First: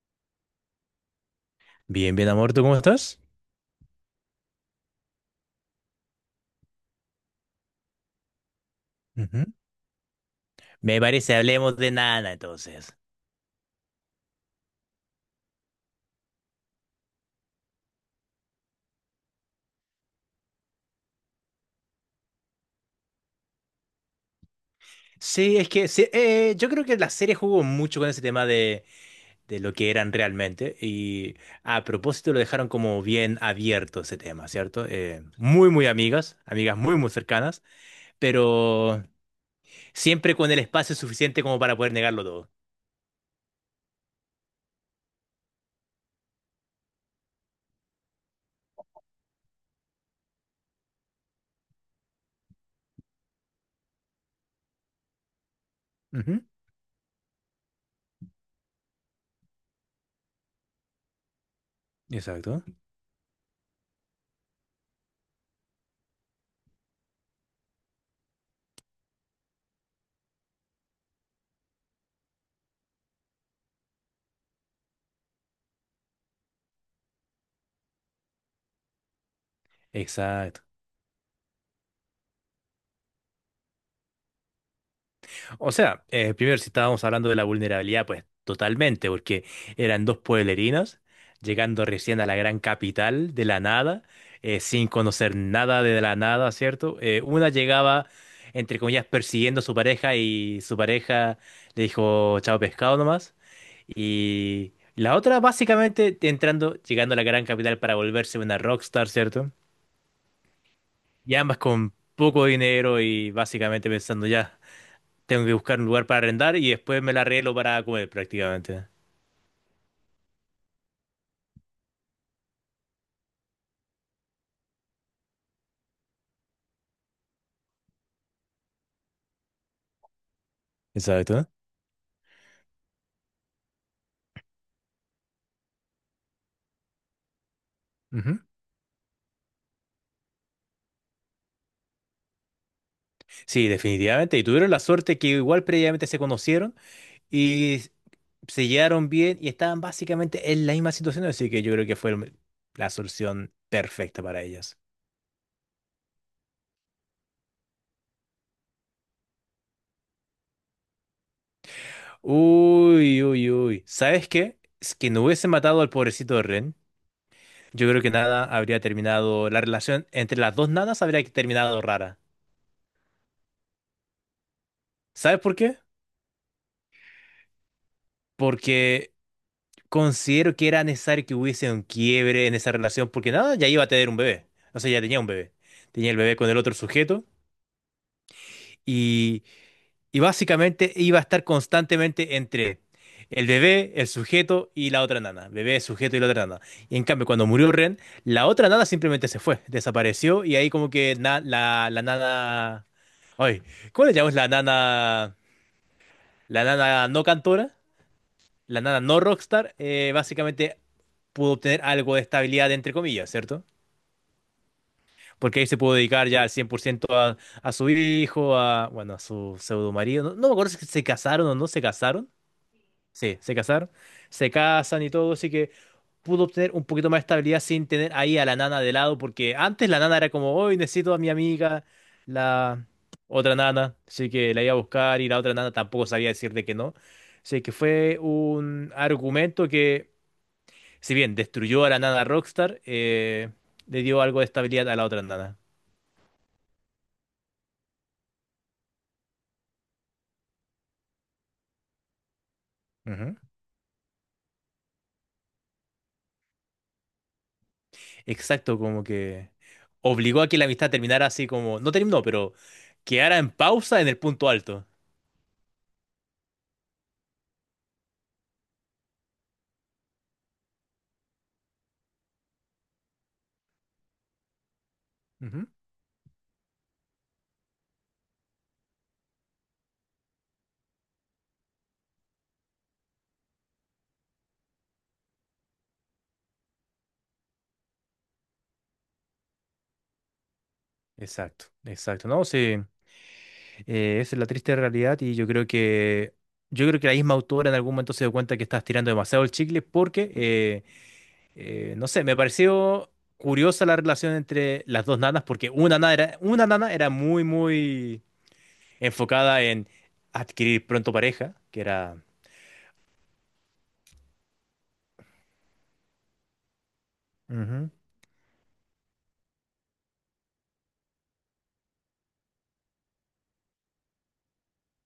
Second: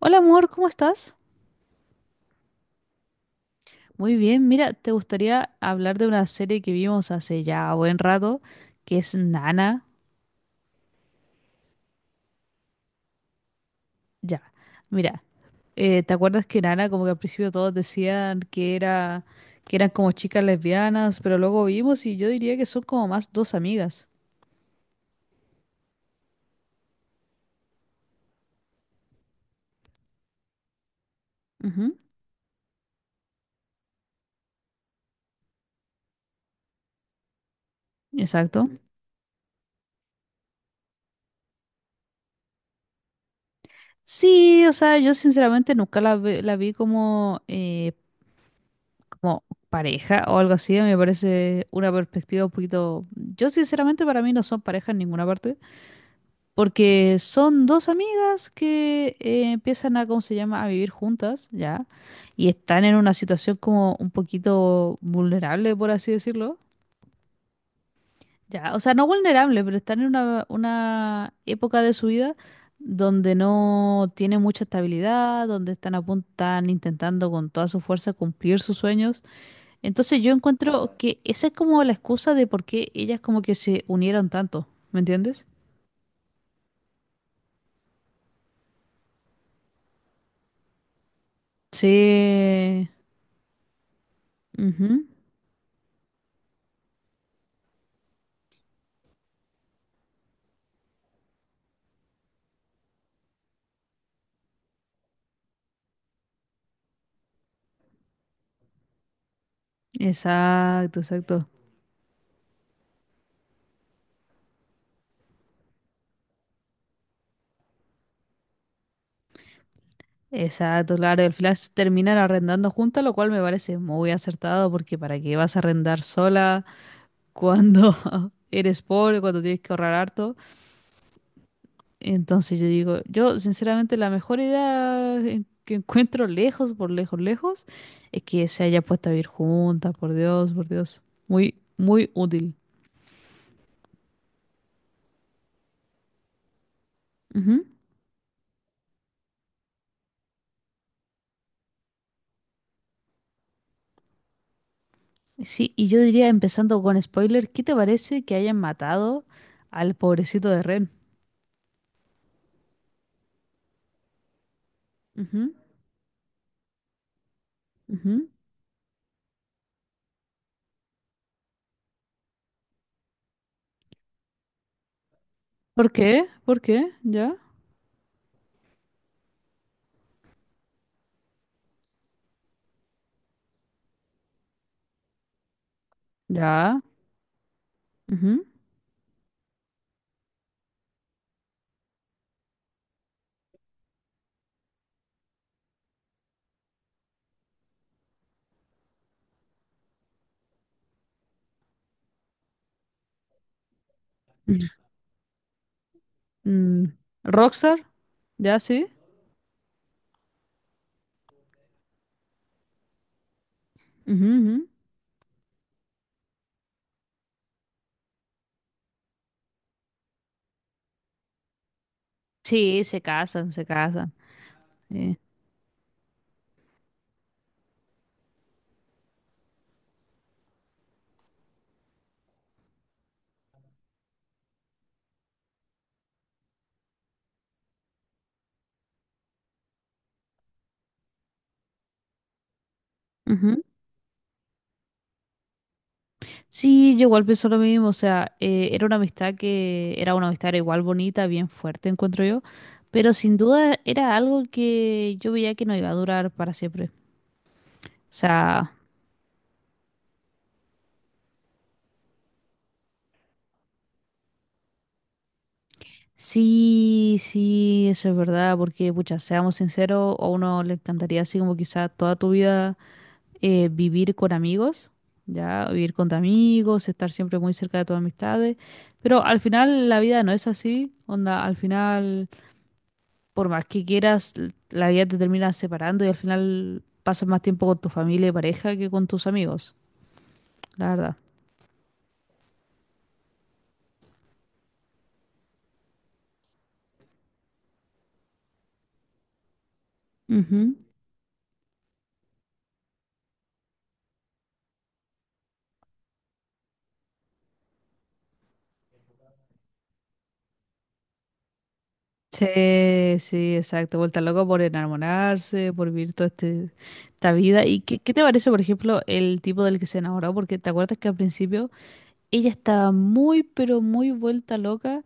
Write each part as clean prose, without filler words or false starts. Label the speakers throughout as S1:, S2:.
S1: Hola amor, ¿cómo estás?
S2: Bien, bien, amor, ¿tú cómo estás?
S1: Muy bien, mira, te gustaría hablar de una serie que vimos hace ya buen rato, que es
S2: Ujú.
S1: Nana.
S2: Me parece, hablemos de Nana entonces.
S1: Ya, mira, ¿te acuerdas que Nana como que al principio todos decían que eran como chicas lesbianas, pero luego vimos y yo diría que son como más dos amigas.
S2: Sí, es que sí, yo creo que la serie jugó mucho con ese tema de lo que eran realmente y a
S1: Ujú.
S2: propósito lo dejaron como bien abierto ese tema, ¿cierto? Muy, muy amigas, amigas muy, muy cercanas,
S1: Exacto.
S2: pero siempre con el espacio suficiente como para poder negarlo todo.
S1: Sí, o sea, yo sinceramente nunca la vi como pareja o algo así, me parece una perspectiva un poquito. Yo sinceramente para mí no son pareja en ninguna parte.
S2: Ujú.
S1: Porque son dos amigas que empiezan a, ¿cómo se llama?, a vivir juntas, ¿ya? Y
S2: Exacto,
S1: están en una situación como un poquito vulnerable, por así decirlo, ¿ya? O sea, no vulnerable, pero están en una época de su vida donde no tienen mucha estabilidad, donde están a punto, están intentando con toda su fuerza cumplir sus sueños. Entonces yo
S2: exacto.
S1: encuentro que esa es como la excusa de por qué ellas como que se unieron tanto, ¿me entiendes?
S2: O sea, primero, si estábamos hablando de la vulnerabilidad, pues totalmente, porque eran dos pueblerinos llegando recién a la gran
S1: Sí.
S2: capital de la nada, sin
S1: Ujú.
S2: conocer nada de la nada, ¿cierto? Una llegaba, entre comillas, persiguiendo a su pareja y su pareja le dijo chao pescado nomás. Y la otra, básicamente, entrando, llegando a la gran capital para volverse una rockstar, ¿cierto?
S1: Exacto,
S2: Y
S1: exacto.
S2: ambas con poco dinero y básicamente pensando ya. Tengo que buscar un lugar para arrendar y después me la arreglo para comer prácticamente.
S1: Exacto, claro. Y al final se terminan arrendando juntas, lo cual me parece muy acertado porque ¿para qué vas a arrendar sola cuando eres pobre, cuando tienes que ahorrar harto?
S2: Exacto.
S1: Entonces yo digo, yo sinceramente la mejor idea que encuentro lejos, por lejos, lejos, es
S2: Ujú.
S1: que se haya puesto a vivir juntas, por Dios, por Dios. Muy, muy útil.
S2: Sí, definitivamente. Y tuvieron la suerte que igual previamente se conocieron
S1: Ujú.
S2: y se llevaron bien y estaban básicamente en la misma situación, así que yo creo que fue la solución perfecta para ellas.
S1: Sí, y yo diría, empezando con spoiler, ¿qué te parece que hayan matado al pobrecito de Ren?
S2: Uy, uy, uy. ¿Sabes qué? Es que no hubiese
S1: Ujú.
S2: matado al pobrecito de Ren. Yo creo que
S1: Ujú.
S2: nada habría terminado, la relación entre las dos nanas habría terminado rara. ¿Sabes por qué?
S1: ¿Por qué? ¿Por qué? ¿Ya?
S2: Porque considero que era necesario que hubiese un quiebre en esa relación porque nada, ya iba a tener un bebé. O sea, ya tenía un bebé. Tenía el bebé con el otro
S1: ¿Ya?
S2: sujeto
S1: Ujú.
S2: y, y básicamente iba a estar constantemente entre el bebé, el sujeto y la otra nana. Bebé, sujeto y la otra nana. Y en cambio, cuando murió Ren, la otra nana simplemente se fue, desapareció y ahí como que la, la nana... Ay, ¿cómo le llamamos la nana? La
S1: Mm,
S2: nana no cantora.
S1: ¿Rockstar? ¿Ya
S2: La
S1: sí?
S2: nada no Rockstar, básicamente pudo obtener algo de estabilidad, entre comillas, ¿cierto?
S1: Ujú, ujú.
S2: Porque ahí se pudo dedicar ya al 100% a su hijo, a, bueno, a su pseudo marido. No, no me acuerdo si se casaron o no se casaron.
S1: Sí, se
S2: Sí,
S1: casan,
S2: se
S1: se
S2: casaron.
S1: casan.
S2: Se casan y
S1: Sí.
S2: todo, así que pudo obtener un poquito más de estabilidad sin tener ahí a la nana de lado, porque antes la nana era como, hoy necesito a mi amiga, la otra nana, así que la iba a buscar y la otra nana tampoco sabía decirle que no. Así que fue un argumento que si bien destruyó a la nana Rockstar,
S1: Ujú.
S2: le dio algo de estabilidad a la otra nana.
S1: Sí, yo igual pienso lo mismo, o sea, era una amistad que era una amistad era igual bonita, bien fuerte, encuentro yo, pero sin
S2: Ujú.
S1: duda era algo que yo veía que no iba a durar para siempre. O sea,
S2: Exacto, como que obligó a que la amistad terminara así como, no terminó, pero quedara en pausa en el punto alto.
S1: sí, sí, eso es verdad, porque, pucha, seamos sinceros, a uno le encantaría así como quizá toda tu vida vivir con amigos,
S2: Ujú.
S1: ya, vivir con tus amigos, estar siempre muy cerca de tus amistades, pero al final la vida no es así, onda, al final, por más que quieras, la vida te termina separando y al final pasas más tiempo con tu familia y pareja que con tus amigos, la verdad.
S2: Exacto, exacto, ¿no? Sí, esa es la triste realidad y yo creo que la misma autora en algún momento se dio cuenta que estás tirando demasiado el chicle porque,
S1: Ujú.
S2: no sé, me pareció curiosa la relación entre las dos nanas porque una nana era muy, muy enfocada en adquirir pronto pareja, que era...
S1: Sí, sí, exacto. Vuelta loco por enamorarse, por vivir toda esta vida. ¿Y
S2: Ujú.
S1: qué te parece, por ejemplo, el tipo del que se enamoró? Porque te acuerdas que al principio ella estaba muy, pero muy vuelta loca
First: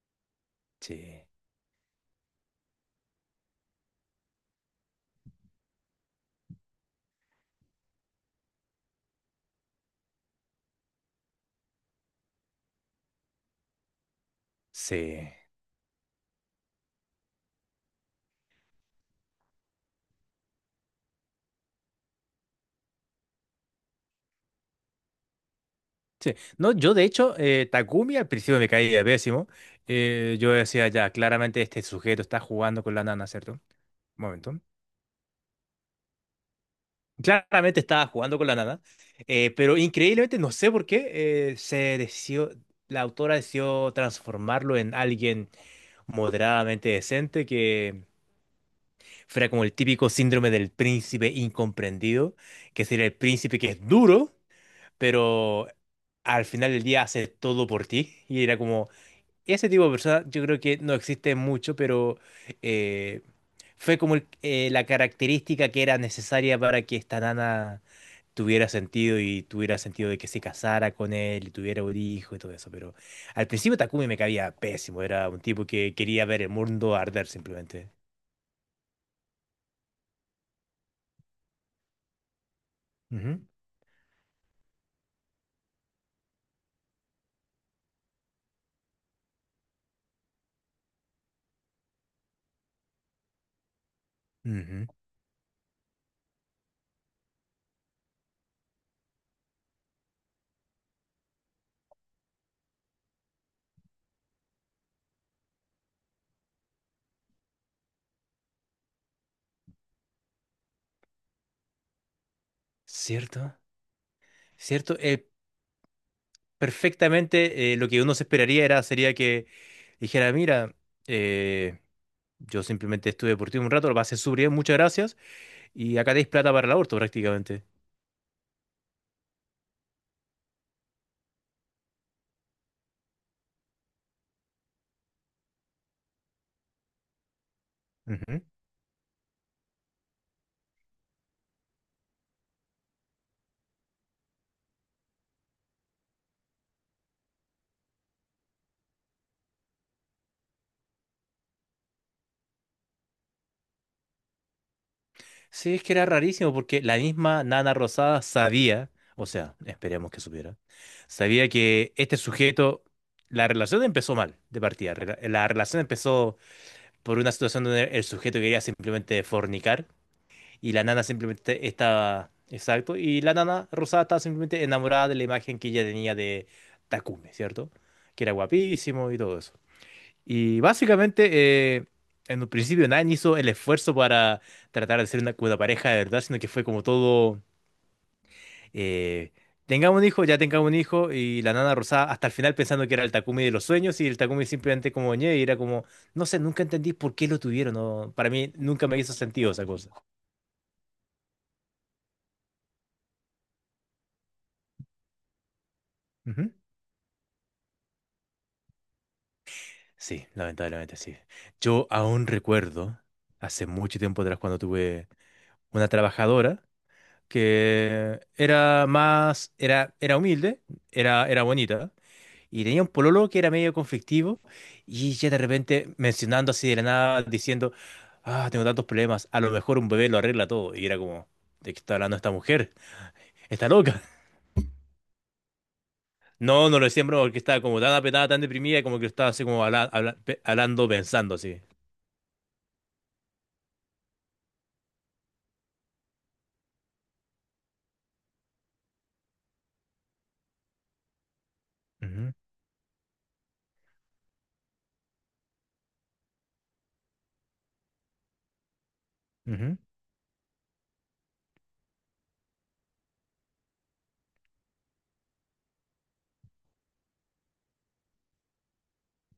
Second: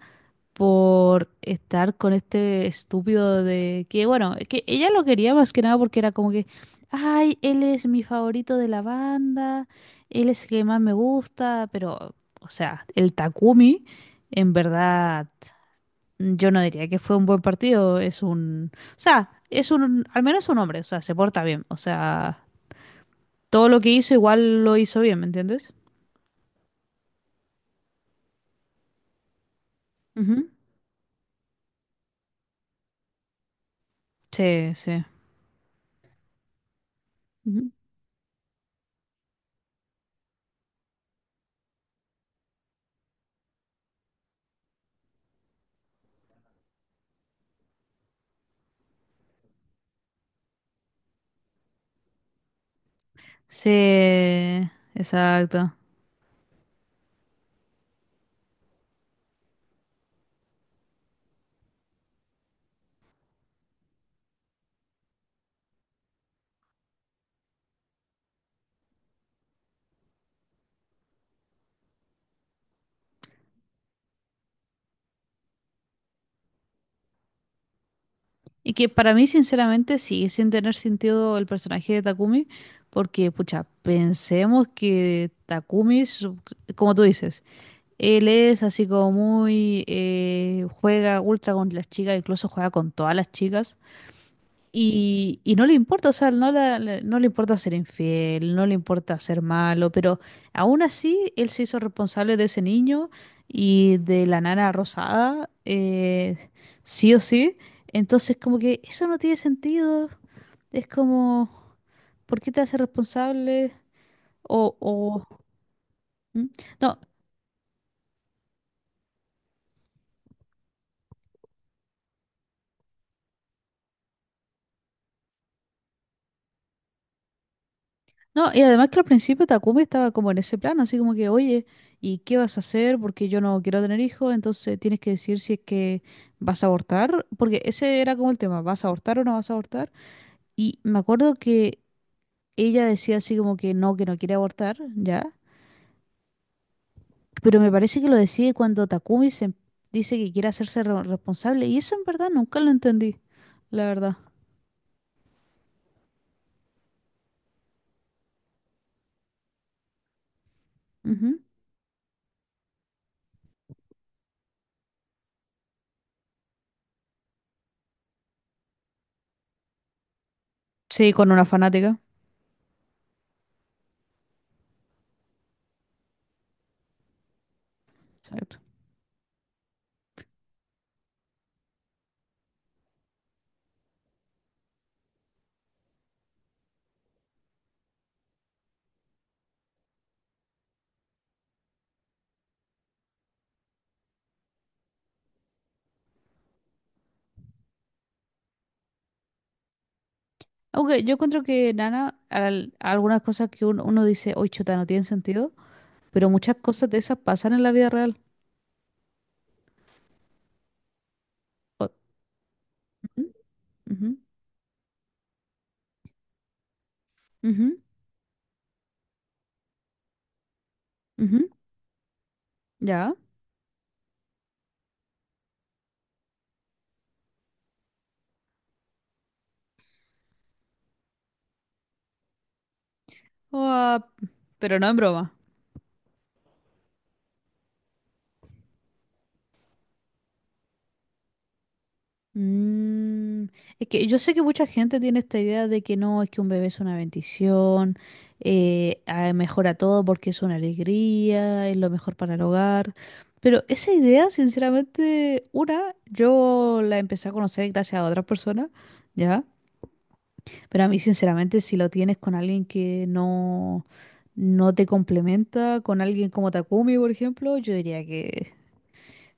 S2: Sí,
S1: por estar con este estúpido de que, bueno, que ella lo quería más que nada porque era como que, ay, él es mi favorito de la banda, él es el que más me gusta, pero, o sea, el Takumi, en verdad,
S2: sí,
S1: yo no diría que fue un buen partido, o sea, es un, al menos un hombre, o sea, se porta bien, o sea, todo lo que hizo igual lo hizo bien, ¿me entiendes?
S2: sí. No, yo de hecho, Takumi al principio me caía pésimo.
S1: Ujú.
S2: Yo decía, ya, claramente este sujeto está jugando con la nana, ¿cierto? Un momento.
S1: Sí, sí. Ujú.
S2: Claramente estaba jugando con la nana, pero increíblemente, no sé por qué, se decidió, la autora decidió transformarlo en alguien moderadamente decente que fuera como el típico síndrome del príncipe incomprendido, que sería el príncipe que
S1: Sí,
S2: es duro, pero
S1: exacto.
S2: al final del día hace todo por ti. Y era como, ese tipo de persona yo creo que no existe mucho, pero eh, fue como la característica que era necesaria para que esta nana tuviera sentido y tuviera sentido de que se casara con él y tuviera un hijo y todo eso. Pero al principio Takumi me caía pésimo, era un tipo que quería ver el mundo arder simplemente.
S1: Y que para mí, sinceramente, sigue sin tener sentido el personaje de Takumi, porque,
S2: Ujú,
S1: pucha, pensemos que Takumi, es, como tú dices, él es así como muy, juega ultra con las chicas, incluso juega con todas las chicas.
S2: ujú.
S1: Y no le importa, o sea, no, no le importa ser infiel, no le importa ser malo, pero aún así él se hizo responsable de ese niño y de la nana rosada, sí o sí. Entonces, como que eso no tiene sentido. Es como, ¿por qué te hace
S2: Cierto,
S1: responsable? O,
S2: cierto.
S1: o, ¿Mm? No,
S2: Perfectamente lo que uno se esperaría era, sería que dijera, mira, eh, yo simplemente estuve por ti un rato, lo pasé súper bien, muchas gracias, y acá tenéis plata para el aborto prácticamente.
S1: no, y además que al principio Takumi estaba como en ese plan, así como que, oye, ¿y qué vas a hacer? Porque yo no quiero tener hijos, entonces tienes que decir si es que vas a abortar, porque ese era como el
S2: Ujú.
S1: tema, ¿vas a abortar o no vas a abortar? Y me acuerdo que ella decía así como que no quiere abortar, ¿ya? Pero me parece que lo decide cuando Takumi se dice que quiere hacerse responsable, y eso en verdad nunca lo entendí, la verdad.
S2: Sí, es que era rarísimo porque la misma Nana Rosada sabía, o sea, esperemos que supiera,
S1: Ujú.
S2: sabía que este sujeto, la relación empezó mal de partida, la relación empezó por una situación donde el sujeto quería simplemente fornicar. Y la nana
S1: Sí, con una
S2: simplemente
S1: fanática.
S2: estaba, exacto, y la nana rosada estaba simplemente enamorada de la imagen que ella tenía de Takumi, ¿cierto? Que era guapísimo y todo eso. Y básicamente, en un principio nadie hizo el esfuerzo para tratar de ser una pareja de verdad, sino que fue como todo, eh, tengamos un hijo, ya tengamos un hijo, y la nana rosada hasta el final pensando que era el Takumi de los sueños, y el Takumi simplemente como ñe, y era como, no sé, nunca entendí por qué lo tuvieron, no, para mí nunca me hizo sentido esa cosa.
S1: Aunque yo encuentro que Nana, algunas cosas que uno, uno dice, oye, chuta, no tienen sentido, pero
S2: Ujú.
S1: muchas cosas de esas pasan en la vida real.
S2: Sí, lamentablemente sí. Yo
S1: O-
S2: aún recuerdo,
S1: ujú,
S2: hace mucho
S1: ujú,
S2: tiempo atrás, cuando tuve una trabajadora
S1: ujú,
S2: que era más, era humilde, era
S1: ujú,
S2: bonita, y tenía un
S1: ya.
S2: pololo que era medio conflictivo, y ella de repente mencionando así de la nada, diciendo, ah, tengo tantos problemas, a lo mejor un bebé lo arregla todo, y era como, ¿de qué está hablando esta mujer?
S1: O,
S2: Está
S1: ah,
S2: loca.
S1: pero no en broma.
S2: No, no lo decía en broma, porque estaba como tan apretada, tan deprimida, como que estaba así como hablando, pensando así.
S1: Mm, es que yo sé que mucha gente tiene esta idea de que no, es que un bebé es una bendición, mejora todo porque es una alegría, es lo mejor
S2: Ujú,
S1: para el hogar. Pero esa idea, sinceramente, una, yo la empecé a conocer gracias a otras personas, ¿ya?
S2: ujú.
S1: Pero a mí, sinceramente, si lo tienes con alguien que no te complementa, con alguien como Takumi, por ejemplo, yo diría que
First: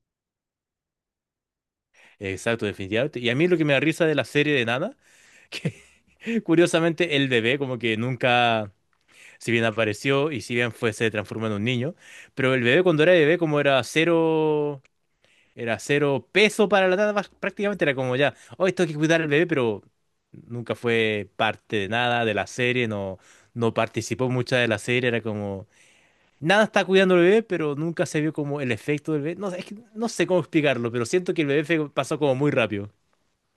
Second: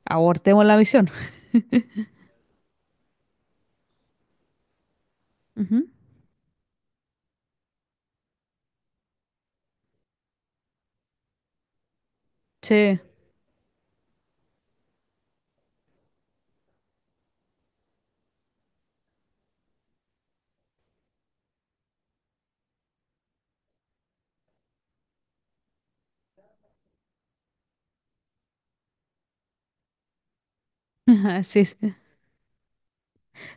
S1: abortemos la misión.
S2: Exacto, definitivamente. Y a mí lo que me da risa de la serie de Nana, que
S1: Ujú.
S2: curiosamente el bebé como que nunca, si bien apareció y si bien fue, se transformó en un niño, pero el bebé
S1: Sí,
S2: cuando era bebé como era cero peso para la Nana, prácticamente era como ya, hoy esto hay que cuidar al bebé, pero nunca fue parte de nada de la serie, no, no participó mucha de la serie, era como, nada está cuidando al bebé, pero nunca se vio como el efecto del bebé. No, es que no sé cómo explicarlo, pero siento que
S1: sí, sí.
S2: pasó como muy rápido.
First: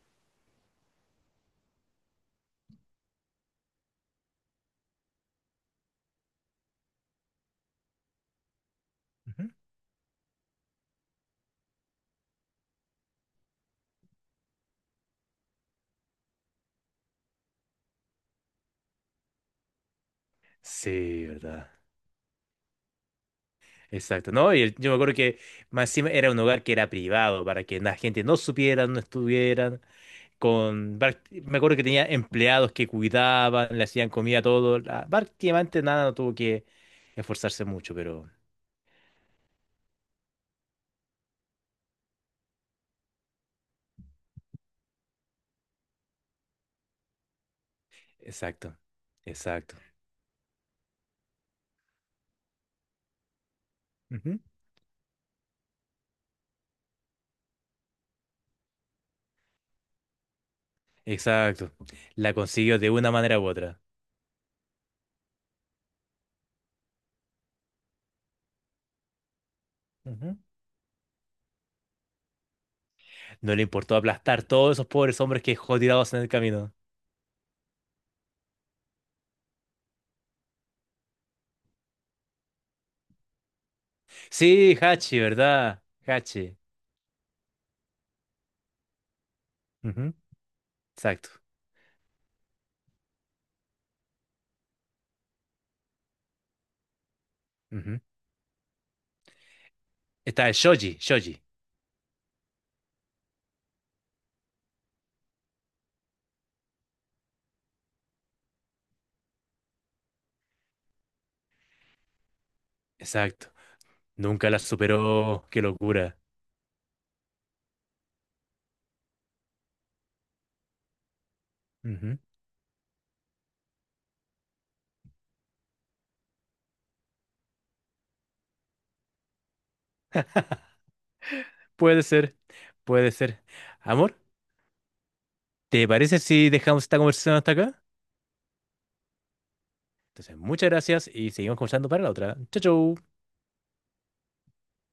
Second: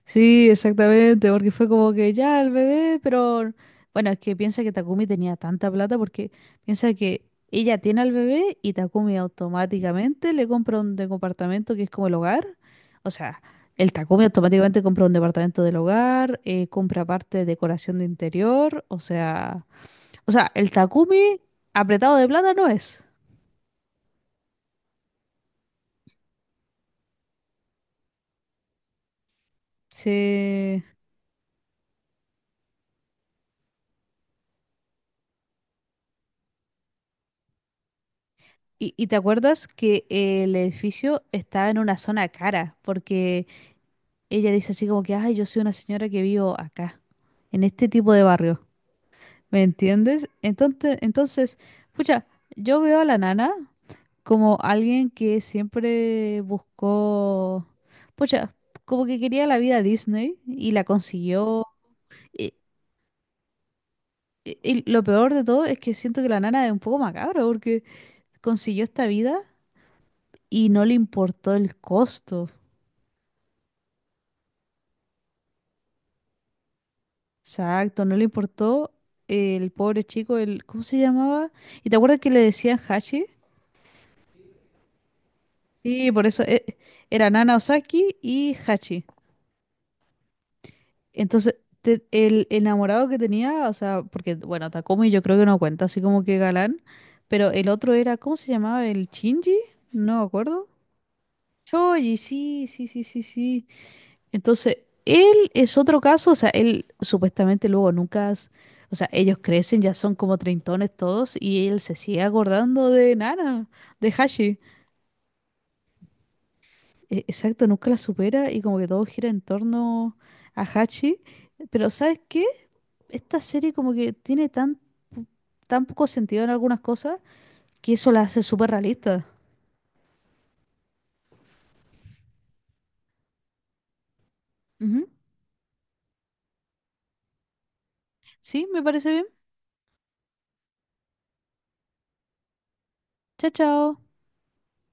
S1: Sí, exactamente, porque fue como que ya el bebé, pero bueno, es que piensa que Takumi tenía tanta plata porque piensa que ella tiene al bebé y Takumi automáticamente le compra un departamento que es como el hogar. O sea, el Takumi automáticamente compra un departamento del hogar, compra parte de decoración de interior, o sea, el
S2: Sí,
S1: Takumi
S2: ¿verdad?
S1: apretado de plata no es.
S2: Exacto, ¿no? Y yo me acuerdo que más encima era un hogar que era privado para que la gente no supiera, no estuvieran
S1: Sí.
S2: con... Me acuerdo que tenía empleados que cuidaban, le hacían comida, todo. Prácticamente nada, no tuvo que esforzarse mucho, pero...
S1: ¿Y te acuerdas que el edificio estaba en una zona cara? Porque ella dice así como que, ay, yo soy una señora que vivo acá, en este tipo de barrio.
S2: Exacto,
S1: ¿Me
S2: exacto.
S1: entiendes? Entonces, pucha, yo veo a la nana
S2: Ujú.
S1: como alguien que siempre buscó, pucha, como que quería la vida Disney y la consiguió.
S2: Exacto. La
S1: Y,
S2: consiguió de una manera u otra.
S1: y lo peor de todo es que siento que la nana es un poco macabra porque consiguió esta vida
S2: Ujú.
S1: y no le importó el costo.
S2: No le importó aplastar todos esos pobres hombres que dejó tirados en el camino.
S1: Exacto, no le importó el pobre chico, el, ¿cómo se llamaba? ¿Y te acuerdas que le decían Hachi?
S2: Sí, Hachi, ¿verdad?
S1: Sí, por eso
S2: Hachi.
S1: era Nana Osaki y Hachi.
S2: Ujú. Exacto.
S1: Entonces, el enamorado que tenía, o sea, porque, bueno, Takumi yo creo que no cuenta, así como que galán, pero el otro
S2: Ujú.
S1: era, ¿cómo se llamaba? ¿El Shinji? No me
S2: Está el
S1: acuerdo.
S2: Shoji, Shoji.
S1: Choji, sí, sí, sí, sí, sí. Entonces, él es otro caso, o sea, él supuestamente luego nunca, o sea, ellos crecen, ya son como treintones todos y él se sigue acordando de
S2: Exacto.
S1: Nana, de
S2: Nunca la
S1: Hashi.
S2: superó. Qué locura.
S1: Exacto, nunca la supera y como que todo gira en torno a Hachi. Pero
S2: Ujú.
S1: ¿sabes qué? Esta serie como que tiene tan, po- tan poco sentido en algunas cosas que eso la hace súper realista.
S2: Puede ser, puede ser. Amor,
S1: Ujú.
S2: ¿te parece si dejamos esta conversación hasta acá?
S1: Sí, me parece bien.
S2: Entonces, muchas gracias y seguimos conversando para la otra. Chau, chau.
S1: Chao, chao.